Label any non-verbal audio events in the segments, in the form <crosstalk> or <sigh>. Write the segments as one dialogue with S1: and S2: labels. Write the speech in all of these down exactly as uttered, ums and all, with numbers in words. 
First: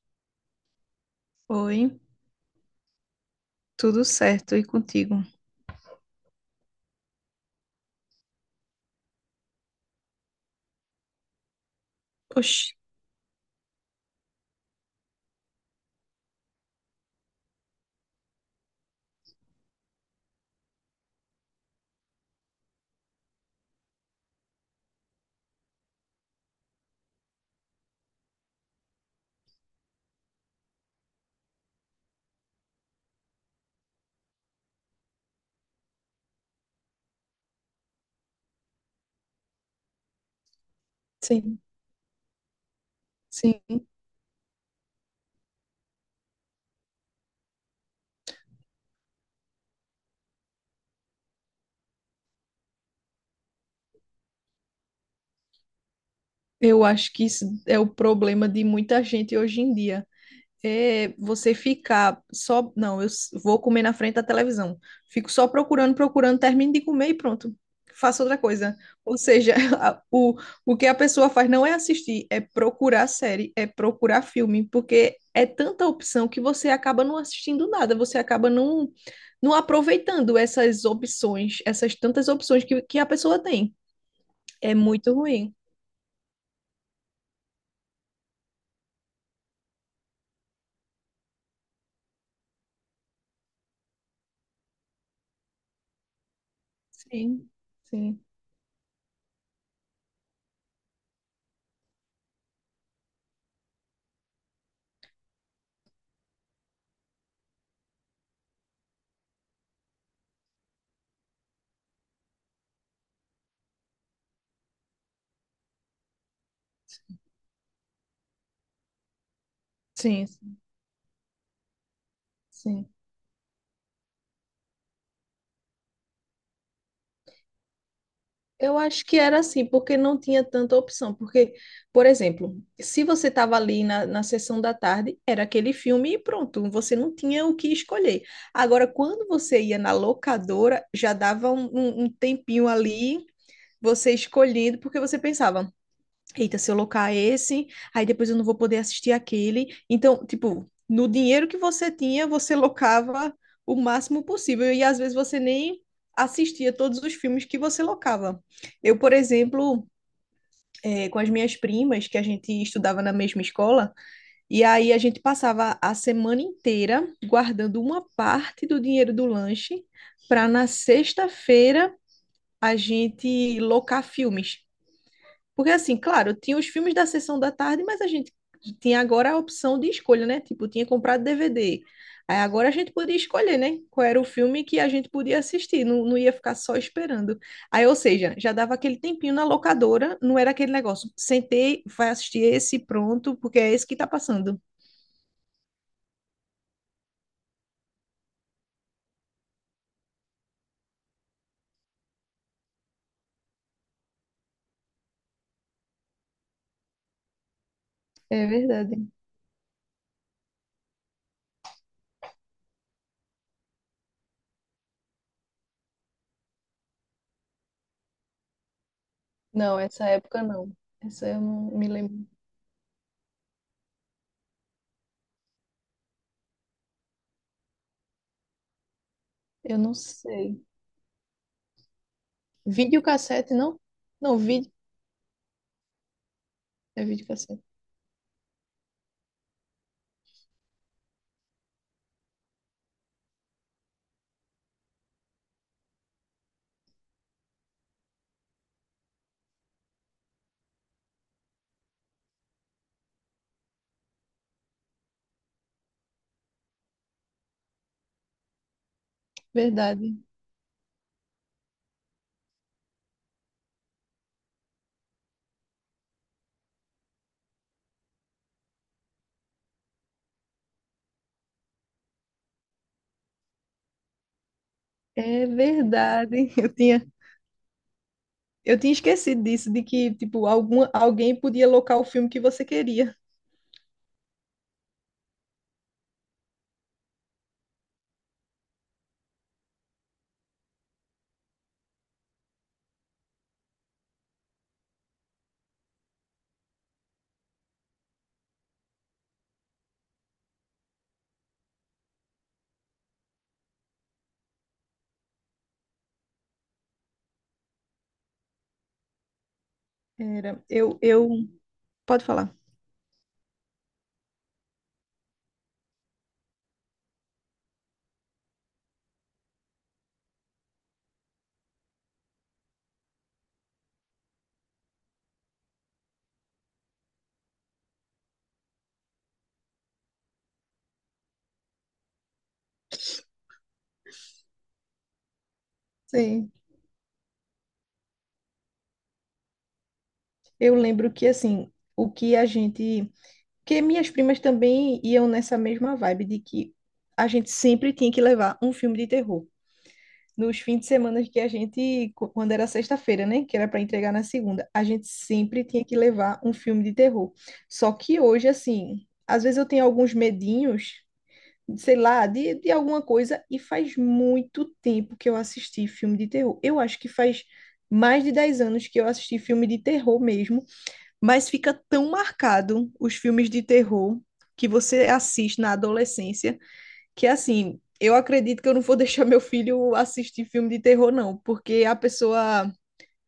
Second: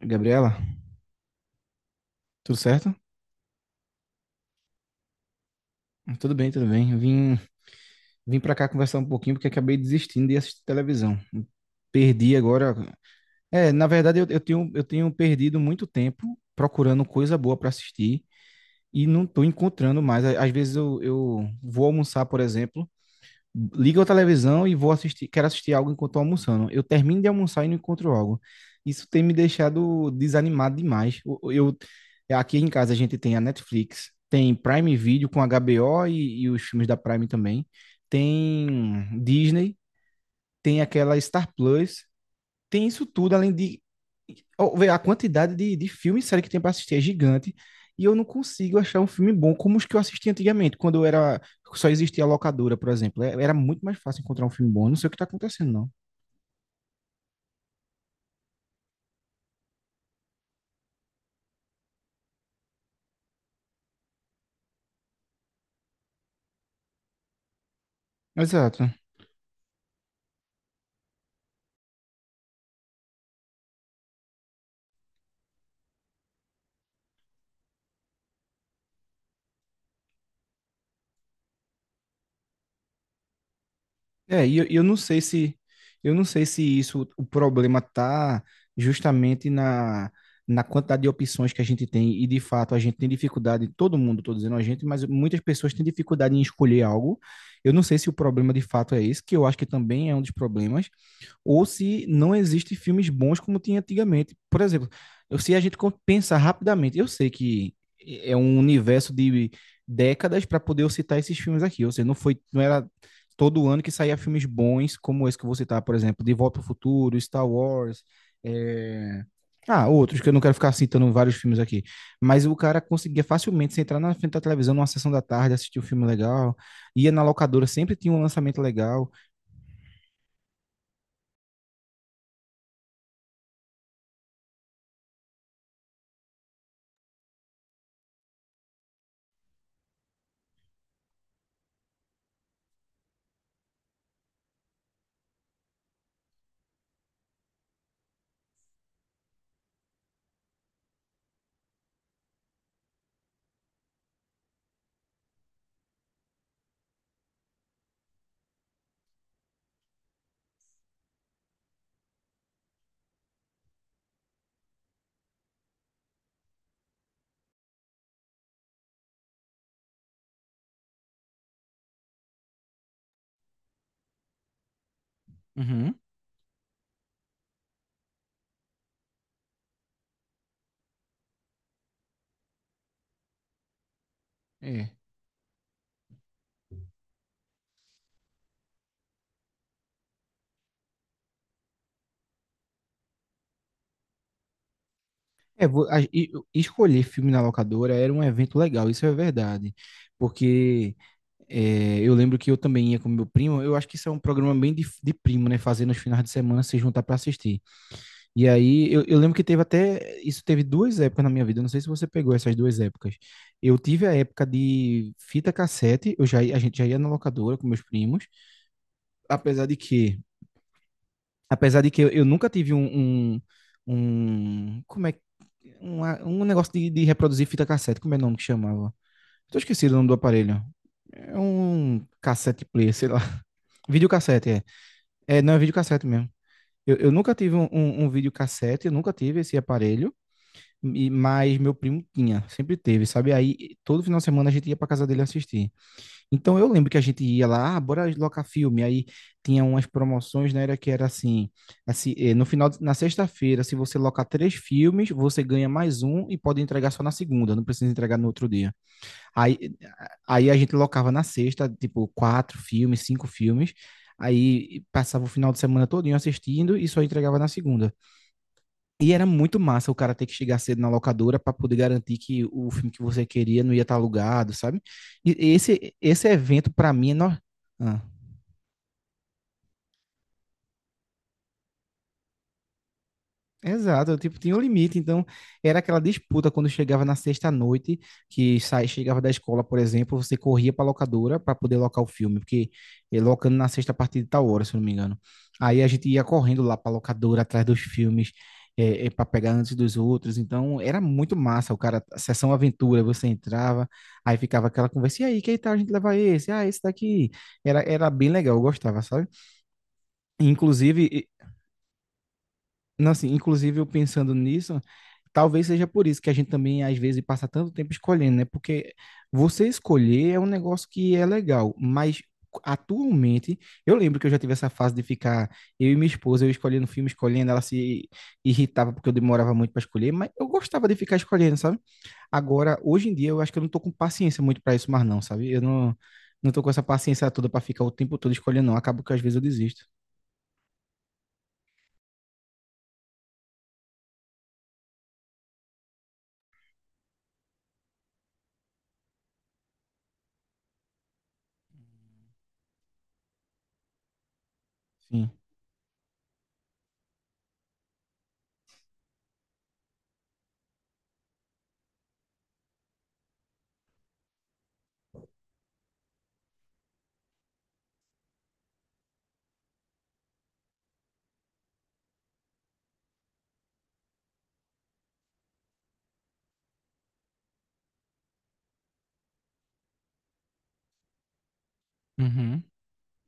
S1: Gabriela,
S2: Oi,
S1: tudo certo?
S2: tudo certo e contigo?
S1: Tudo bem, tudo bem. Vim, vim para cá conversar um pouquinho porque acabei desistindo de assistir televisão. Perdi
S2: Oxe,
S1: agora. É, na verdade, eu, eu tenho, eu tenho perdido muito tempo procurando coisa boa para assistir e não estou encontrando mais. Às vezes eu, eu vou almoçar, por exemplo, ligo a televisão e vou assistir, quero assistir algo enquanto tô almoçando. Eu termino de almoçar e não encontro algo. Isso tem me deixado desanimado demais. Eu, eu- aqui em casa a gente tem a Netflix, tem Prime Video com HBO e, e os filmes da Prime também, tem Disney, tem aquela Star
S2: sim,
S1: Plus, tem isso tudo além de...
S2: sim.
S1: Ó, vê, a quantidade de, de filme e série que tem pra assistir é gigante. E eu não consigo achar um filme bom como os que eu assisti antigamente, quando eu era... Só existia a locadora, por exemplo. É- Era muito mais fácil encontrar um filme bom. Eu não sei o que tá acontecendo, não.
S2: Eu acho que isso é o problema de muita gente hoje em dia. É você ficar só. Não, eu s- vou comer na frente da televisão. Fico só procurando, procurando, termino de comer e pronto. Faço outra coisa.
S1: Exato.
S2: Ou seja, <laughs> a- o, o que a pessoa faz não é assistir, é procurar série, é procurar filme, porque é tanta opção que você acaba não assistindo nada, você acaba não, não aproveitando essas opções, essas tantas opções que, que a pessoa tem.
S1: É, e eu, e
S2: É
S1: eu não
S2: muito
S1: sei
S2: ruim.
S1: se... Eu não sei se isso... O problema tá justamente na... Na quantidade de opções que a gente tem, e de fato a gente tem dificuldade, todo mundo, tô dizendo a gente, mas muitas pessoas têm dificuldade em escolher algo.
S2: Sim,
S1: Eu não sei se o
S2: sim,
S1: problema de fato é esse, que eu acho que também é um dos problemas, ou se não existem filmes bons como tinha antigamente. Por exemplo, eu- se a gente co- pensar rapidamente, eu sei que é um universo de décadas para poder eu citar esses filmes aqui. Ou seja, não foi, não era todo ano que saía filmes bons como esse que eu vou citar, por exemplo, De Volta ao Futuro, Star Wars. é, Ah, outros,
S2: sim,
S1: que eu não quero ficar citando vários filmes aqui. Mas o cara
S2: sim.
S1: conseguia facilmente se entrar na frente da televisão numa sessão da tarde, assistir um filme legal, ia na locadora, sempre tinha um lançamento
S2: Eu acho
S1: legal.
S2: que era assim, porque não tinha tanta opção. Porque, por exemplo, se você estava ali na, na sessão da tarde, era aquele filme e pronto, você não tinha o que escolher. Agora, quando você ia na locadora, já dava um, um- um tempinho ali, você escolhendo, porque você pensava, eita, se eu locar esse, aí depois eu não vou poder assistir aquele. Então, tipo, no dinheiro que você tinha, você locava o máximo possível. E às vezes você nem assistia todos os filmes que você locava. Eu, por exemplo, eh, com as minhas primas, que a gente estudava na mesma escola, e aí a gente passava a semana inteira guardando uma parte do dinheiro do lanche para na sexta-feira a gente locar filmes. Porque
S1: Uhum.
S2: assim, claro, tinha os filmes da sessão da tarde, mas a gente tinha agora a opção de escolha, né? Tipo, tinha comprado D V D. Aí agora a gente podia escolher, né? Qual era o filme que a
S1: É.
S2: gente podia assistir, não, não ia ficar só esperando. Aí, ou seja, já dava aquele tempinho na locadora, não era aquele negócio, sentei, vai assistir esse, pronto, porque é esse que tá passando.
S1: É, vo- a- e- escolher filme na locadora era um evento legal, isso é verdade. Porque é, eu lembro que eu também ia com meu primo, eu acho que isso é um programa bem de, de primo, né? Fazer nos finais de semana se juntar para assistir.
S2: É
S1: E aí
S2: verdade.
S1: eu, eu lembro que teve até... Isso teve duas épocas na minha vida, eu não sei se você pegou essas duas épocas. Eu tive a época de fita cassete, eu já, ia- a gente já ia na locadora com meus primos, apesar de
S2: Não, essa
S1: que...
S2: época não. Essa eu não
S1: Apesar
S2: me
S1: de que eu, eu
S2: lembro.
S1: nunca tive um, um, um- Como é. que- uma- um negócio de, de reproduzir fita cassete. Como é o nome que chamava? Tô
S2: Eu
S1: esquecido
S2: não
S1: o nome do aparelho.
S2: sei.
S1: É um cassete player, sei lá. <laughs>
S2: Videocassete, não? Não,
S1: Videocassete, é.
S2: vídeo.
S1: É, não, é videocassete mesmo. Eu,
S2: É
S1: eu nunca tive
S2: videocassete.
S1: um, um, um videocassete, eu nunca tive esse aparelho, e- mas meu primo tinha, sempre teve, sabe? Aí todo final de semana a gente ia pra casa dele assistir. Então eu lembro que a gente ia lá, ah, bora locar filme. Aí tinha umas promoções, né? Era que era assim, assim, eh, no final, de- na sexta-feira, se você locar três filmes, você ganha mais um e pode entregar só na segunda, não precisa entregar no outro dia. Aí,
S2: Verdade.
S1: aí a gente locava na sexta, tipo, quatro filmes, cinco filmes. Aí passava o final de semana todinho assistindo e só entregava na segunda. E era muito massa o cara ter que chegar cedo na locadora para poder garantir que o filme que você queria não ia estar alugado, sabe? E
S2: É
S1: esse, esse
S2: verdade. <laughs>
S1: evento,
S2: Eu
S1: para
S2: tinha,
S1: mim, é... No... Ah.
S2: eu tinha esquecido disso, de que, tipo, alguma, alguém podia locar o filme que você queria.
S1: Exato, eu, tipo, tinha um limite, então era aquela disputa quando chegava na sexta-noite, que sai, chegava da escola, por exemplo, você corria para locadora para poder locar o filme, porque eh, locando na sexta a partir de tal hora, se eu não me engano. Aí a gente ia correndo lá para locadora atrás dos filmes, para pegar antes dos outros, então era muito massa, o cara, a sessão aventura, você entrava, aí ficava aquela conversa, e aí, que tal a gente levar esse? Ah, esse daqui. Era, era bem legal, eu gostava, sabe?
S2: Era, eu,
S1: Inclusive,
S2: eu, pode falar.
S1: não, assim, inclusive, eu pensando nisso, talvez seja por isso que a gente também, às vezes, passa tanto tempo escolhendo, né? Porque você escolher é um negócio que é legal, mas atualmente, eu lembro que eu já tive essa fase de ficar eu e minha esposa, eu escolhendo filme, escolhendo, ela se irritava porque eu demorava muito para escolher, mas eu gostava de ficar escolhendo, sabe? Agora, hoje em dia, eu acho que eu não tô com paciência muito para isso mais não, sabe? Eu não
S2: Sim.
S1: não tô com essa paciência toda para ficar o tempo todo escolhendo, não. Acabo que às vezes eu desisto.
S2: Eu lembro que, assim, o que a gente porque minhas primas também iam nessa mesma vibe de que a gente sempre tinha que levar um filme de terror. Nos fins de semana que a gente, qu- quando era sexta-feira, né, que era para entregar na segunda, a gente
S1: Sim.
S2: sempre tinha que levar um filme de terror. Só que hoje, assim, às vezes eu tenho alguns medinhos, sei lá, de, de alguma coisa, e faz muito tempo que eu assisti filme de terror. Eu acho que faz mais de dez anos que eu assisti filme de terror mesmo, mas fica tão marcado os filmes de terror que você assiste na adolescência, que assim, eu acredito que eu não vou <laughs> deixar meu filho assistir filme de terror, não, porque a
S1: Uhum,
S2: pessoa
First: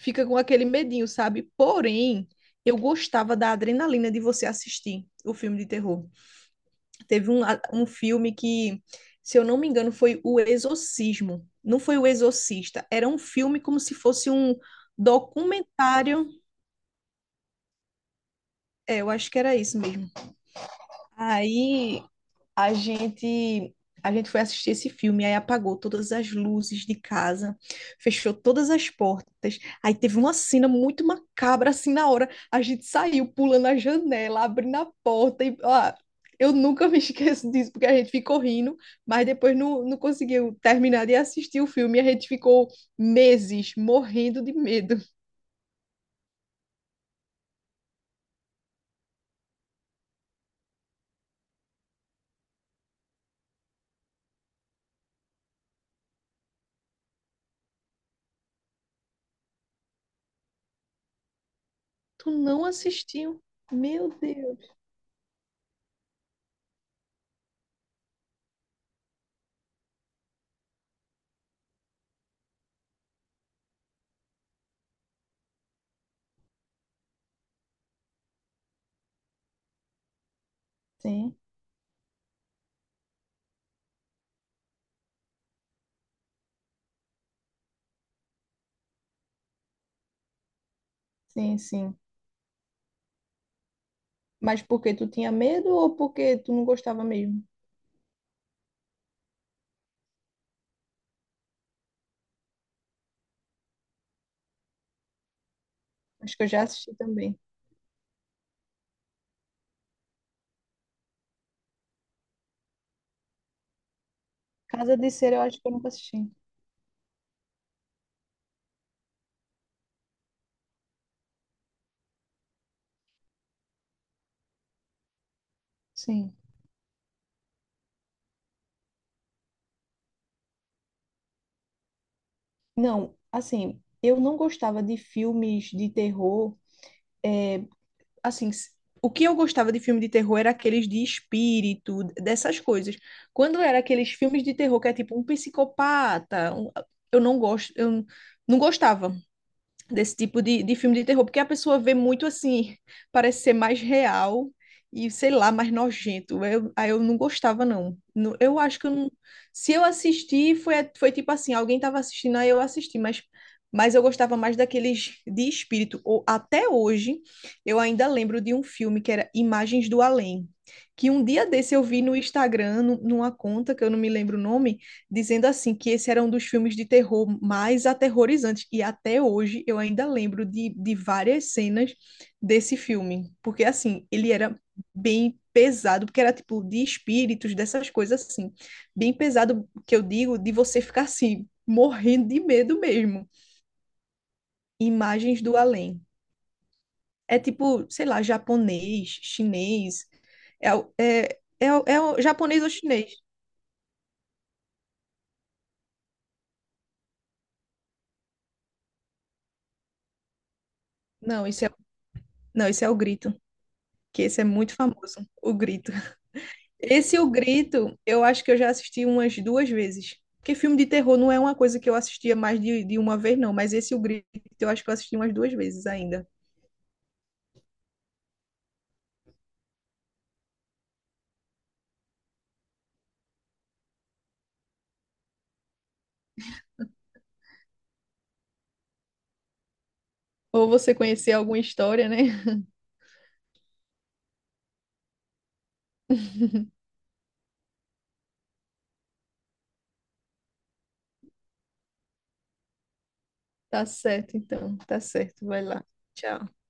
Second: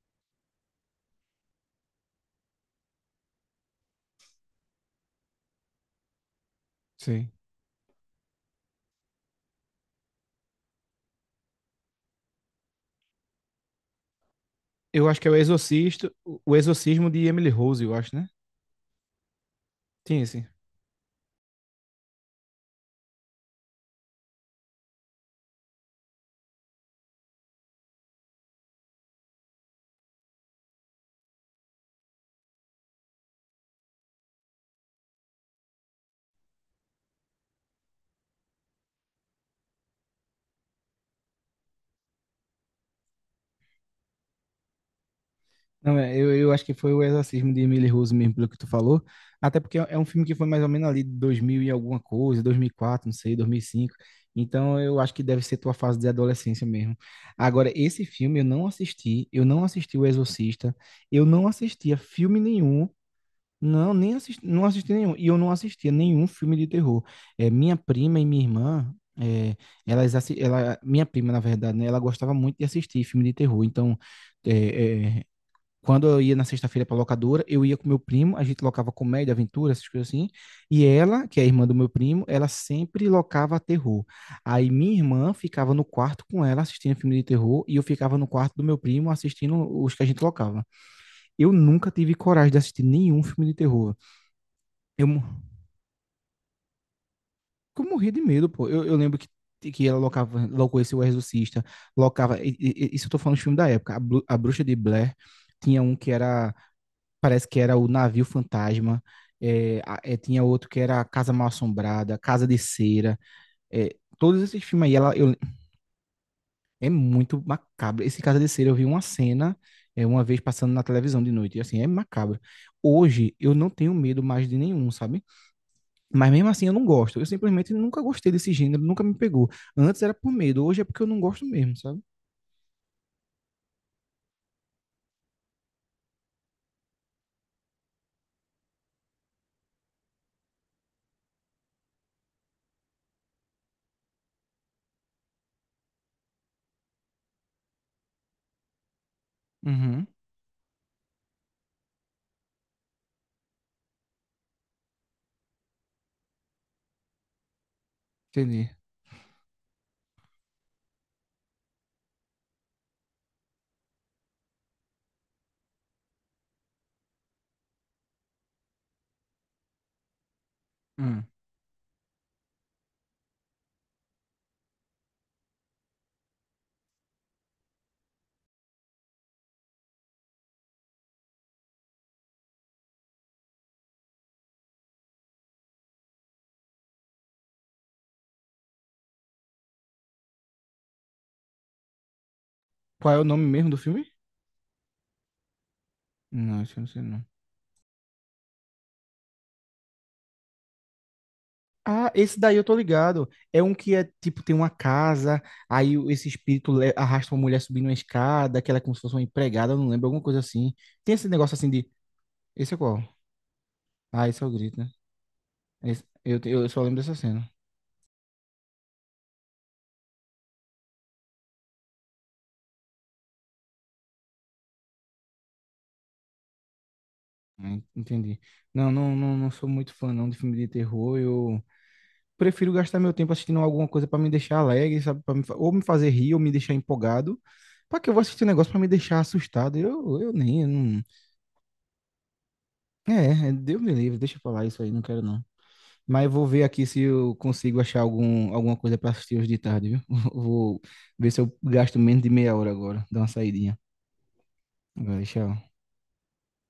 S2: fica com aquele medinho, sabe? Porém, eu gostava da adrenalina de você assistir o filme de terror.
S1: sei.
S2: Teve um, a- um filme que, se eu não me engano, foi O Exorcismo. Não foi O Exorcista, era um filme como se fosse um
S1: Eu acho que é o Exorcisto,
S2: documentário.
S1: o Exorcismo de Emily Rose, eu acho, né?
S2: É, eu acho que era isso mesmo.
S1: Tem esse.
S2: Aí A gente, a gente foi assistir esse filme, aí apagou todas as luzes de casa, fechou todas as portas. Aí teve uma cena muito macabra assim na hora. A gente saiu pulando a janela, abrindo a porta e ó, eu nunca me <laughs> esqueço disso porque a gente ficou rindo, mas depois não, não conseguiu terminar de assistir o filme e a gente ficou meses morrendo de medo.
S1: Não, é, eu, eu acho que foi o Exorcismo de Emily Rose mesmo, pelo que tu falou. Até porque é um filme que foi mais ou menos ali de dois mil e alguma coisa, dois mil e quatro, não sei, dois mil e cinco. Então eu acho que deve ser tua fase de adolescência mesmo. Agora, esse filme eu não assisti, eu não assisti O Exorcista, eu não assistia
S2: Tu
S1: filme
S2: não
S1: nenhum.
S2: assistiu?
S1: Não, nem
S2: Meu
S1: assisti,
S2: Deus.
S1: não assisti nenhum. E eu não assistia nenhum filme de terror. É, minha prima e minha irmã, é, elas, assi- ela, minha prima, na verdade, né, ela gostava muito de assistir filme de terror. Então, é, é, quando eu ia na sexta-feira para locadora, eu ia com meu primo, a gente locava comédia, aventura, essas coisas assim. E ela,
S2: Sim,
S1: que é a irmã do meu primo, ela sempre locava terror. Aí minha irmã ficava no quarto com ela assistindo filme de terror e eu ficava no quarto do meu primo assistindo os que a gente locava. Eu
S2: sim,
S1: nunca
S2: sim.
S1: tive coragem de assistir nenhum filme de terror,
S2: Mas porque
S1: eu,
S2: tu
S1: mo-
S2: tinha medo ou porque tu não gostava mesmo?
S1: eu morria de medo, pô. Eu, eu lembro que, que ela locava, locou esse O Exorcista, locava. e- e- Isso eu tô falando de filme da época. A, Bru- a Bruxa de Blair, tinha um que
S2: Acho que eu
S1: era...
S2: já assisti também.
S1: Parece que era o Navio Fantasma. É, a- é, tinha outro que era a Casa Mal Assombrada, Casa de Cera. É, todos esses filmes aí,
S2: Casa de
S1: ela, eu-
S2: Cera, eu acho que eu nunca assisti.
S1: é muito macabro. Esse Casa de Cera, eu vi uma cena é, uma vez passando na televisão de noite. E assim, é macabro. Hoje, eu não tenho medo mais de nenhum, sabe? Mas
S2: Sim.
S1: mesmo assim eu não gosto. Eu simplesmente nunca gostei desse gênero, nunca me pegou. Antes era por medo, hoje é porque eu não gosto mesmo, sabe?
S2: Não, assim, eu não gostava de filmes de terror. Assim, s- o que eu gostava de filme de terror era aqueles de espírito, dessas coisas. Quando era aqueles filmes de terror que é tipo um psicopata, um- eu não gosto, eu não gostava
S1: Uhum.
S2: desse tipo de, de filme de terror, porque a pessoa vê muito assim, parece ser mais real e, sei lá, mais nojento. Eu, aí eu não gostava, não. Nu- Eu
S1: Entendi.
S2: acho que eu não... Se eu assisti, foi, foi tipo assim, alguém estava assistindo, aí eu assisti, mas, mas eu gostava mais daqueles de espírito. Ou, até hoje, eu ainda lembro de um filme que era Imagens do Além, que um
S1: Hum.
S2: dia desse eu vi no Instagram, nu- numa conta, que eu não me lembro o nome, dizendo assim que esse era um dos filmes de terror mais aterrorizantes. E até hoje eu ainda lembro de, de várias cenas desse filme. Porque assim, ele era bem pesado, porque era tipo de espíritos, dessas coisas assim. Bem pesado, que eu digo, de você ficar assim, morrendo de medo
S1: Qual é o
S2: mesmo.
S1: nome mesmo do filme?
S2: Imagens do além.
S1: Não, acho que não sei não.
S2: É tipo, sei lá, japonês, chinês. É, o- é, é, o- é
S1: Ah,
S2: o
S1: esse daí eu
S2: japonês ou
S1: tô
S2: chinês?
S1: ligado. É um que é tipo, tem uma casa, aí o- esse espírito le- arrasta uma mulher subindo uma escada, que ela é como se fosse uma empregada, eu não lembro, alguma coisa assim. Tem esse
S2: Não,
S1: negócio
S2: isso
S1: assim
S2: é,
S1: de...
S2: não,
S1: Esse é
S2: isso é o
S1: qual?
S2: grito, que
S1: Ah,
S2: esse
S1: esse
S2: é
S1: é o
S2: muito
S1: grito, né?
S2: famoso, o grito.
S1: Esse- eu, eu só lembro dessa
S2: Esse O
S1: cena.
S2: Grito, eu acho que eu já assisti umas duas vezes. Porque filme de terror não é uma coisa que eu assistia mais de, de uma vez, não. Mas esse O Grito, eu acho que eu assisti umas duas vezes ainda.
S1: Ah, en- Entendi. Não, não, não, não sou muito fã não de filme de terror. Eu, prefiro gastar meu tempo assistindo alguma coisa para me deixar alegre, sabe? Pra me fa- ou me fazer rir, ou me deixar empolgado. Para que eu vou assistir um negócio para me deixar assustado? Eu, eu nem. Eu
S2: Ou você
S1: não...
S2: conhecer alguma história, né? <laughs>
S1: É, é, Deus me livre, deixa eu falar isso aí, não quero não. Mas eu vou ver aqui se eu consigo achar algum, alguma coisa para assistir hoje de tarde, viu? <laughs> Vou ver se eu gasto menos de meia hora agora, dá uma saidinha.
S2: Tá certo, então. Tá
S1: Vai,
S2: certo.
S1: tchau.
S2: Vai lá. Tchau.